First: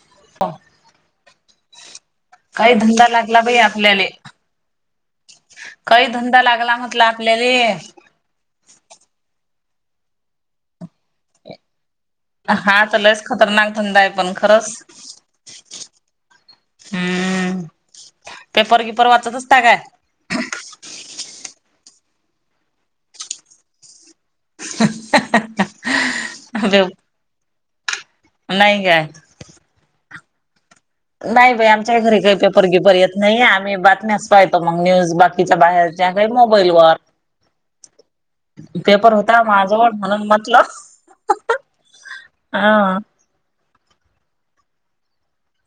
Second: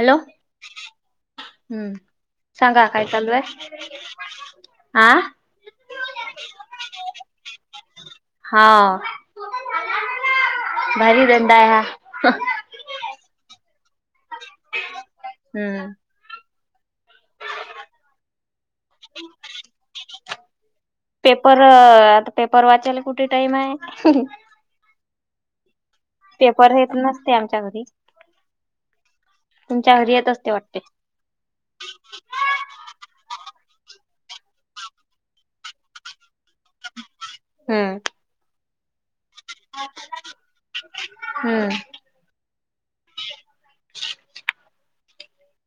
Hello हम्मं काही सांगा कायं धंदा चालूं लागला बाई आहे आं हां कांहीं धंदा लागलां म्हंटला आपल्यांला हां भारी धंदा आहे हां हां तरं लईस खतरनाक धंदा आहे पणं खरंच हम्मं पेपर किपर वाचतं असतां कायं पेपर आंता पेपर वाचांयला कुठे टाईम आहे हं हं हं पेपर हेेतं नसते आमच्यां घरी नाही काय तुमच्यां घरी येतं असते वाटते नाहीं बाई आमच्यां घरी कांहीं पेपर परी परर्यतं नाहीं आम्हीं बातमी पाहतो मगं न्यूंज बाकीच्या बाहेर त्यां कायं मोबाईल वरं हम्म पेपर होते माझंवडं म्हणूंन म्हटलं हम्म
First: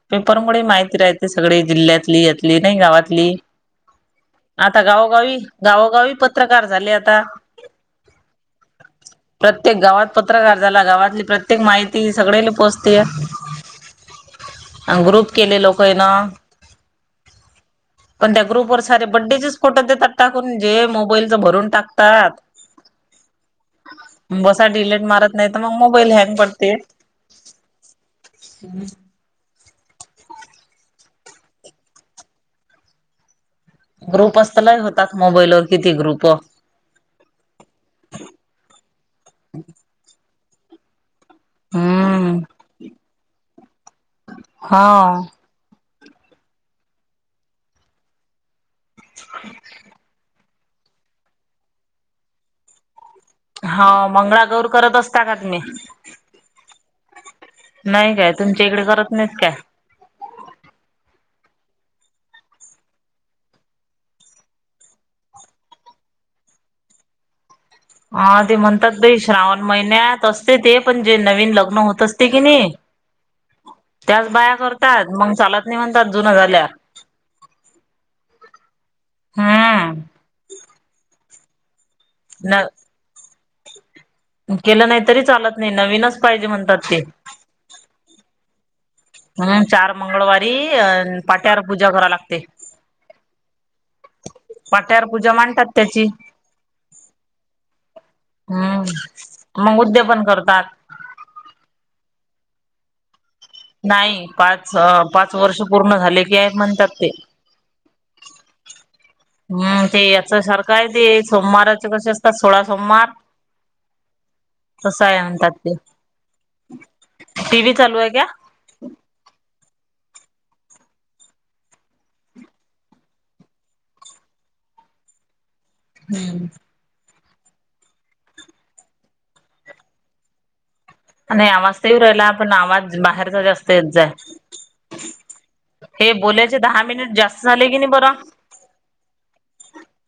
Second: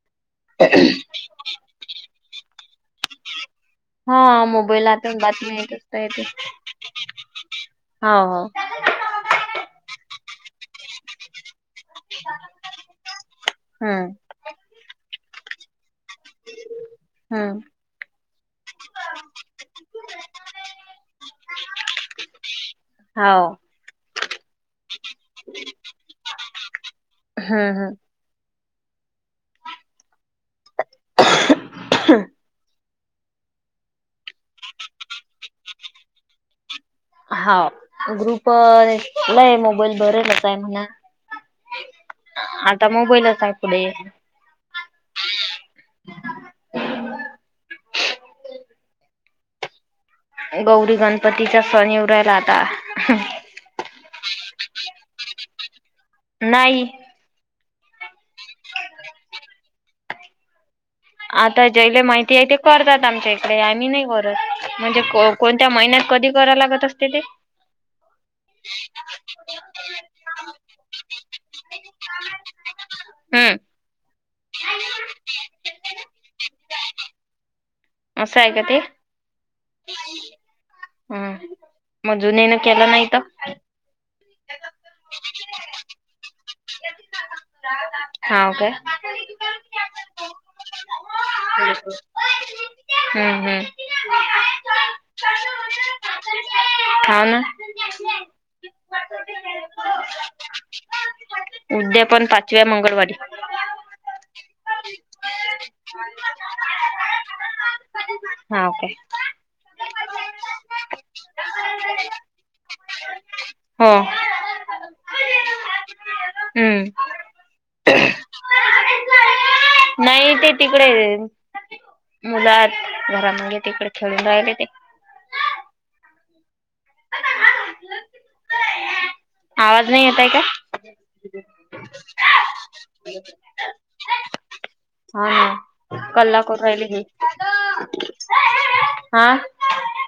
पेपरमुळे माहिती राहते सगळे जिल्ह्यांतली यांतली नाहीं गावांतली हा आंता मोबाईल आता गावोगावी बातमी येत असत गावोगावी येते पत्रकांर झाले आंता हो हो प्रत्येक गावांत पत्रकांर झालां गावांतली प्रत्येक माहिती सगळें कडे पोहोचते हम्म. अ ग्रुप केले लोकं आहे ना. हम्म. पण त्या सारे बड्डेचेच फोटो देतात टाकून जे मोबाईलचं भरून टाकतात. हा. बसा डिलेट मारत नाही तर मग मोबाईल हँग पडते. हम्म हम्म. [unintelligible] [unintelligible] ग्रुप असतलाही होतात मोबाईलवर किती ग्रुपं. हा ग्रुप लय आहे मोबाईल बरेलच आहे म्हणा. हम्म आता मोबाईलच आहे पुढे. हाव. [inaudible] गौरी गणपतीचा सण येऊरायला आता. हाव मंगळागौर करत असता का तुम्ही? नाही नाही काय तुमच्या इकडे करत नाहीत काय? आता जेयले माहिती आहे ते करतात आमच्या इकडे आम्ही नाही करत म्हणजे को कोणत्या महिन्यात कधी करा लागत असते ते? हा ते म्हणतात भाई श्रावण महिन्यात असते ते पण जे नवीन लग्न होत तसते की नाही हम्म त्याच बाया करतात मग चालत नाही म्हणतात जुना झाल्या. असं आहे का ते? हम्म हम्म म जुनेने न केलं नाहीत? केलं नाही तरी चालत नाही नवीनच पाहिजे म्हणतात ते. हाव काय. हम्म चार मंगळवारी अअन पाट्यावर पूजा करा लागते. हम्म हम्म. पाट्यार पूजा मांडतात त्याची. हाव ना. हम्म मग उद्यापन करतात. उद्यापन पाचव्या मंगळवारी. नाही पाच ह पाच वर्ष पूर्ण झाले की एक म्हणतात ते. [unintelligible] हाव काय. हम्म ते याचा सारखं आहे ते सोमवाराचे कसे असतात सोळा सोमवार हो. तसं आहे आणतात ते. हम्म. टी व्ही चालू आहे का नाही ते तिकडे मुलं आहेत घरा मध्ये तिकडे खेळून राहिले ते. हम्म. आवाज नाही येताय का? नाही आवाज तर येऊ राहिला आपण आवाज बाहेरचा जास्त येत जाय‌. हा ना. हे कल्ला बोलायचे करू दहा राहिले हे. मिनिट जास्त झाले की नाही बरा? हा.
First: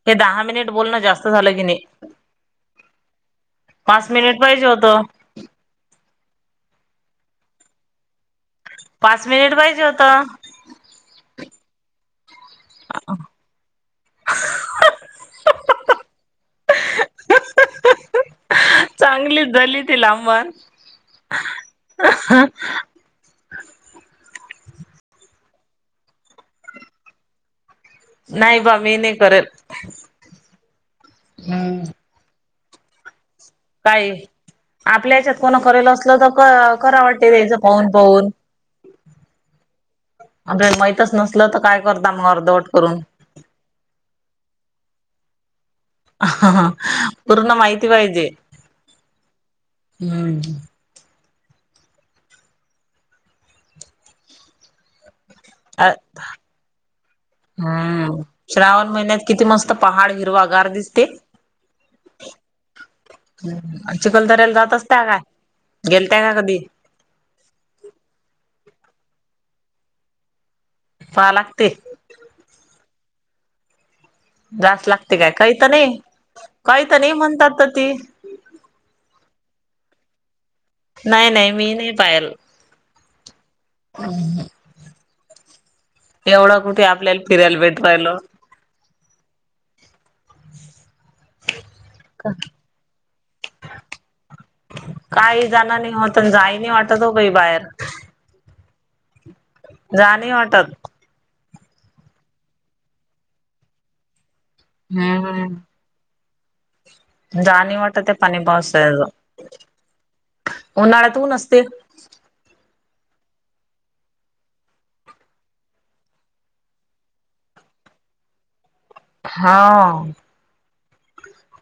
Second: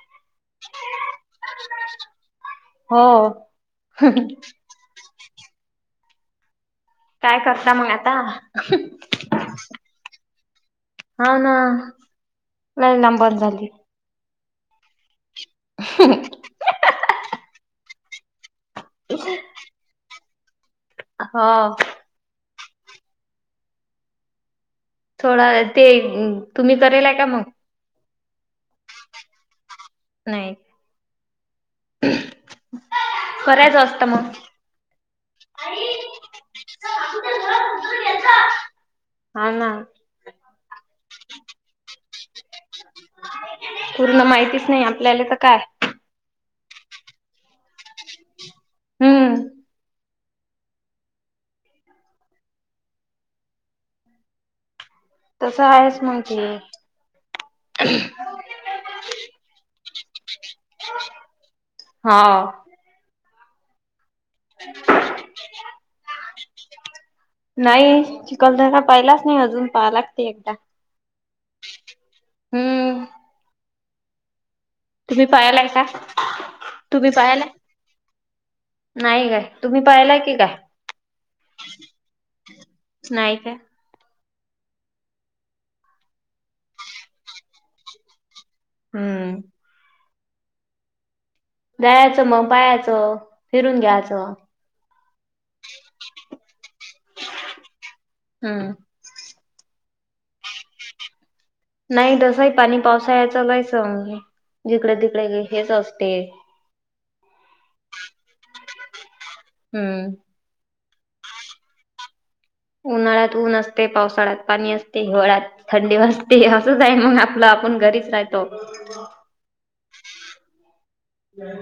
हे दहा मिनिट बोलनं जास्त झालं की नाही. हो पाच मिनिट पाहिजे होत. काय करता मग आता? पाच मिनिट पाहिजे होत. हाव ना, लय लांबड झाली. [inaudible] चांगलीच झाली ती लांबड. हो थोडा ते तुम्ही करेलाय का मग?. नाही बा मी नाही करल. नाही. नाही नाही. [unintelligible] आपल्या याच्यात कोणा करेल असलं, तर कराव वाटत त्याचं पाहून पाहून. हा ना. आपल्याले माहीतच नसलं, तर काय करता मग अर्धवट करून. पूर्ण माहितीच नाही आपल्याला तर काय हा हा पूर्ण माहिती पाहिजे. हुं. हुं. तसं अ. आहेच मग ते. हां. श्रावण महिन्यात किती मस्त पहाड हिरवा गार दिसते? हा. चिखलदऱ्याला जात असत्या काय? गेलत्या का कधी? नाही चिखलदरा पाहिलाच नाही अजून. पाहायला लागतंय एकदा. पाहा लागतय. हुं. रास लागतय तुम्ही काय काही पाहालाय तर का? नाही, काही तर तुम्ही नाही पाहालाय? म्हणतात तर ती. नाही काय तुम्ही पाहिलाय की काय? नाही नाही. मी नाही पाह्यला. नाही काय? हुं. एवढा कुठे आपल्याला फिरायला भेटू राहिलो. हूम. जायाचं मग पाह्याचं, फिरून घ्यायचं. काही जाण नाही होत. जाई नाही वाटत हो काही बाहेर. हं. जा णी वाटत. नाही तसंही, पाणी पावसाळ्याच स जिकडे तिकडे हेच असते. जाणी वाटत ते पनी पावसाळ्यांच. हूम. उन्हाळ्यात ऊन असते. उन्हाळ्यात ऊन असते. पावसाळ्यात पाणी असते. हिवाळ्यात थंडी वाजती असंच आहे मग आपलं. आपण घरीच राहतो. हा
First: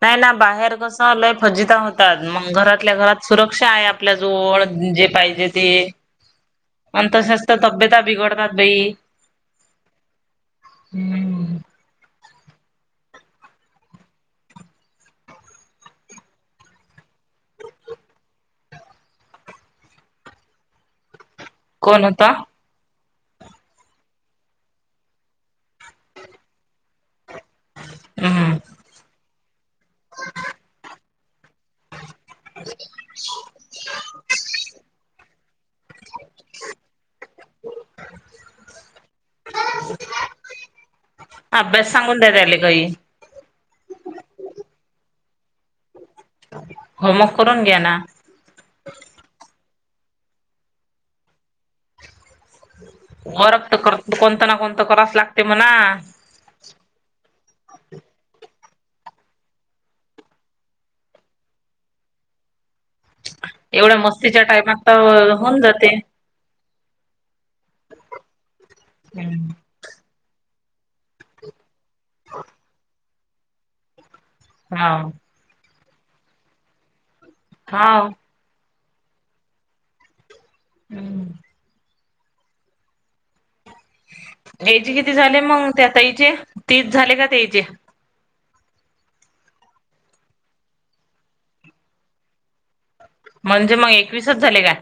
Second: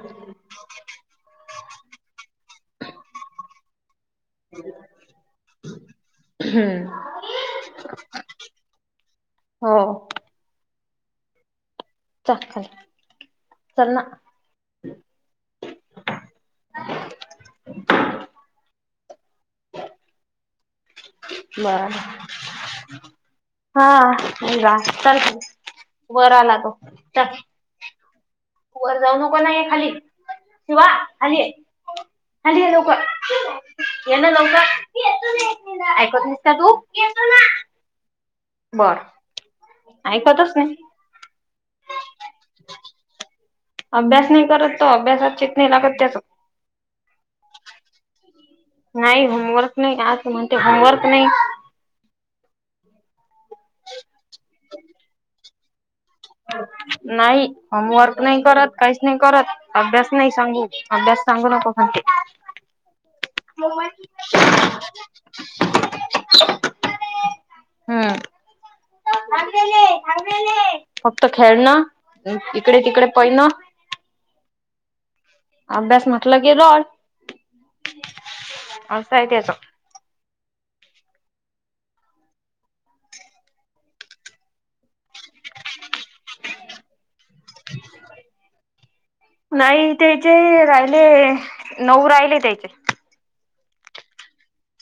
नाही ना, बाहेर कस हा लय फजिता होतात, मग घरातल्या घरात सुरक्षा आहे आप आपल्या जवळ जे पाहिजे ते. हम्म आणि तसंच तब्यता बिघडतात बई. हो. हम्म चाटकन चला [inaudible] बर कोण होता [inaudible] वर आला तो. हा वर जाऊ नको ना ये खाली शिवा खाली ये. [unintelligible] लोक ऐकत नाहीस का तु [inaudible] बर ऐकतच नाही. अभ्यास सांगून द्या राहीली बाई. अभ्यास नाही करत तो अभ्यासात चित्त नाही लागत त्याचं. होमवर्क करून घ्या ना. नाही होमवर्क नाही, आज म्हणते होमवर्क नाही. [inaudible] [unintelligible] नाही होमवर्क नाही करत काहीच नाही करत अभ्यास नाही सांगू अभ्यास सांगू नको. [unintelligible] एवढ्या मस्तीच्या टाइमात तर होऊन जाते. हम् [inaudible] फक्त खेळन, इकडे तिकडे पळन. हा अभ्यास म्हटलं की रॉड. हा असाय तेच हम्म त्याचे किती झाले मग त्या ताईचे, तीस झाले का ताईचे? नाही त्याचे राहिले नऊ राहिले त्याचे. म्हणजे मग एकवीसच झाले का?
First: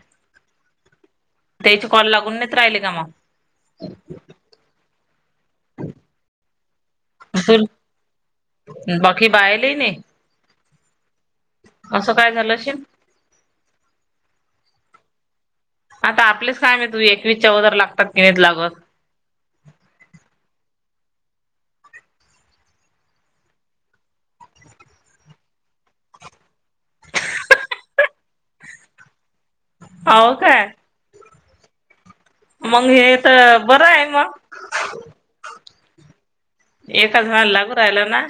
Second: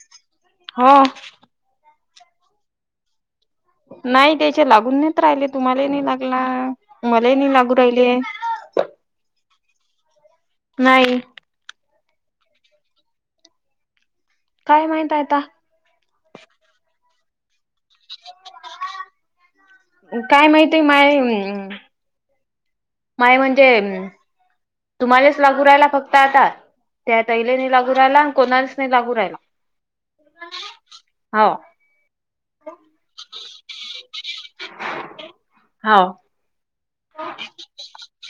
हो तेच कॉल लागून नाही राहिले का. नाही त्याच्या लागून नाहीत राहिले, तुम्हालाही नाही लागला मलाही नाही लागू राहिले. बाकी बाहे लेनी [inaudible] नाही. असं काय झालं असशील. काय माहित आता. आता आपलेच कायम आहे तू एकवीस चौ काय माहितीय माय माय म्हणजे, तुम्हालाच लागू राहिला फक्त आता, त्यातैलेने लागू राहिला आणि कोणालाच नाही लागू राहिला. हो काय हाव. मग हे तर बरं आहे मग, हो एकाच लागू राहिला ना,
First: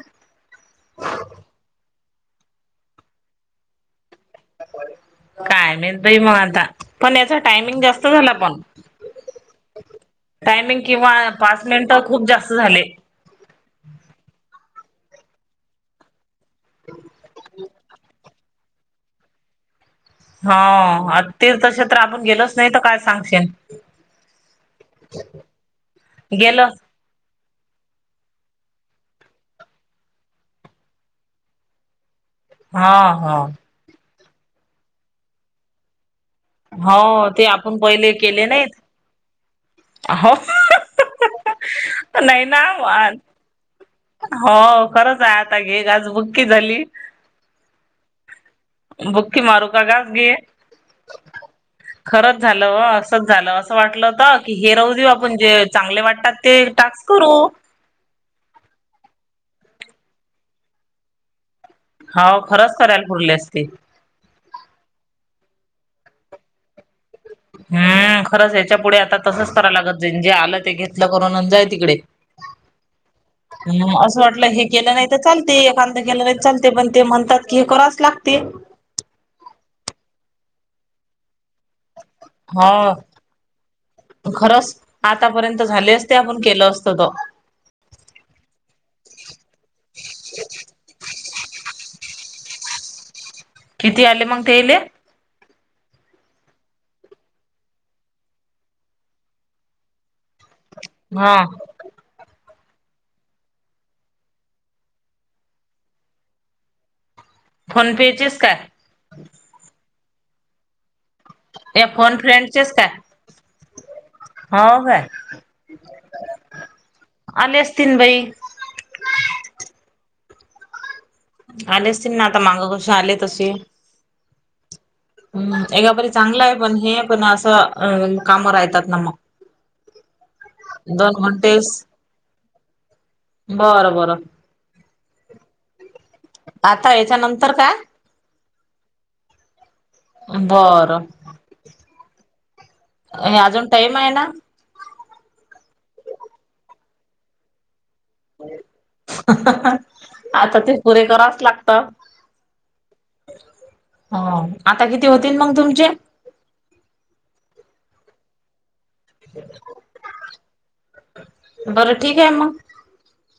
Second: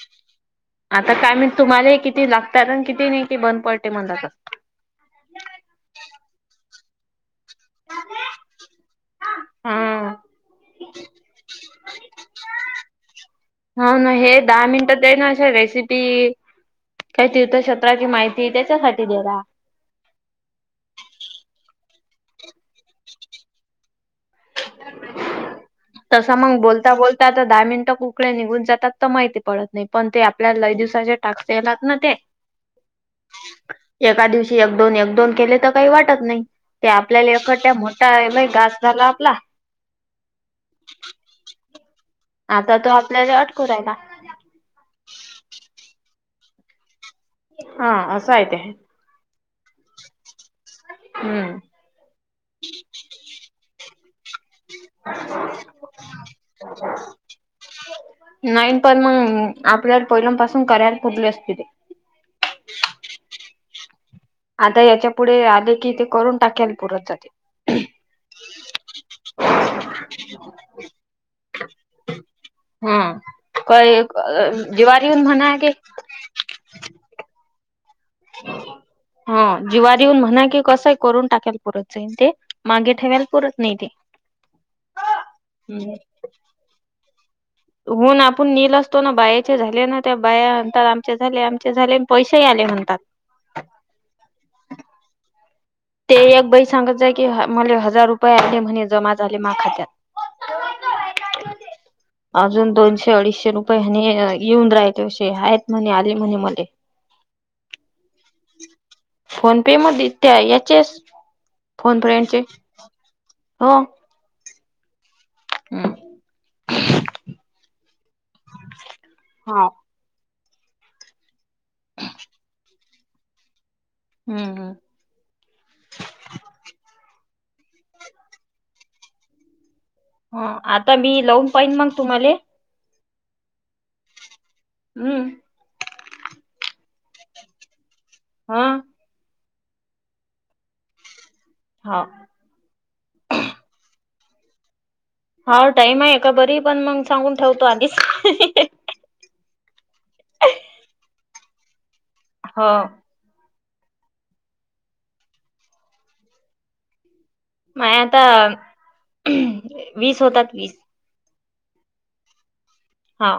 आता काय म्हणे तुम्हाला किती लागतात आणि किती नाही की बंद पडतेे म्हणतात. काय माहित बुआ आता पण याचा टायमिंग जास्त झाला पण, हा टायमिंग किंवा पाच मिनिट खूप जास्त झाले. हो ना हे दहा मिनिट तेना अस रेसिपी काही तीर्थक्षेत्राची माहिती त्याच्यासाठी गेला. हा आणि तीर्थक्षेत्र आपण गेलोच नाही तर काय सांगशन. [unintelligible] तसं मग गेलं बोलता बोल आता दहा मिनिटं कुकडे निघून जातात तर माहिती पडत नाही पण ते आपल्याला लय दिवसाचे टाकलात ना ते हा हा एका दिवशी एक दोन एक दोन केले तर काही वाटत नाही. ते हो आपल्याला ते एखट्या आपण मोठा पहिले [unintelligible] झाला आपला, ह नाही ना, करायला, हो खरंच आहे आता घे ग आज बुक्की झाली, हा अस हाय ते. बुक्की मारू का घास घी, हम्म [unintelligible] खरंच झालं ओ असंच झालं असं वाटलं होतं हे राह देऊ आपण जे चांगले वाटतात ते टास्क करू. नाहीन पण मग आपल्या पहिल्यापासून क्यार पडली असते ते, हाव खरंच करायला पुरले असते. आता याच्या पुढे आले कि ते करून टाकाल पुरत जाते. हम्म खरंच या्याच्या पुढे आता तसंच करायला लागत जे आलं ते घेतलं करून आणि जाय तिकडे. [inaudible] हम काय असं वाटलं हे केलं जीवार नाही तर येऊन म्हणा चालते की एखांत केलं नाही चाल ते पण ते म्हणतात की हे करावच लागते. ह जीवारी येऊन म्हणा की कसंय करून टाकाेल पुरत जाईन ते, हो मागे ठेवायला पुरत नाही ते. खरंच आतापर्यंत झाले असते आपण केलं असतो त. होना आपण निल असतो ना बायाचे झाले ना त्या बाया म्हणतात आमचे झाले आमचे झाले आणि पैसेही आले म्हणतात. किती आले मग तेले? ते एक बाई सांगत जाय की मला हजार रुपये आले महिने जमा झाले मा खात्यात. हा अजून दोनशे अडीचशे रुपये आणि येऊन राहातेवे आहेत म्हणे आले म्हणे मले. फोन पे चेच काय? फोन पे मध्ये त्या याचेस ते फोन फ्रेंडचेस काय? हो हो काय हम्म. आले आसतीन बाई. हा आले असतील ना आता मागं कसे आले तसे. हम् हम हम्म एका बरी चांगलं आहे पण हे पण असं अ काम राहतात ना मग, ह आता मी दोन लावून फाईन घंटेस मग तुम्हाले? बरं बरं. हम्म. आता हेच्यानंतर काय? हम्म. बरं. हो. हे अजून टाइम आहे ना? हा टाईम आहे ए का बरी पण मग सांगून ठेवतो आधीच. अहं अहं आता ते पुरे करावंच लागतं. हो. हो. आता किती होतील मग तुमचे? माय आता वीस होतात की. बरं ठीक आहे मग. हा.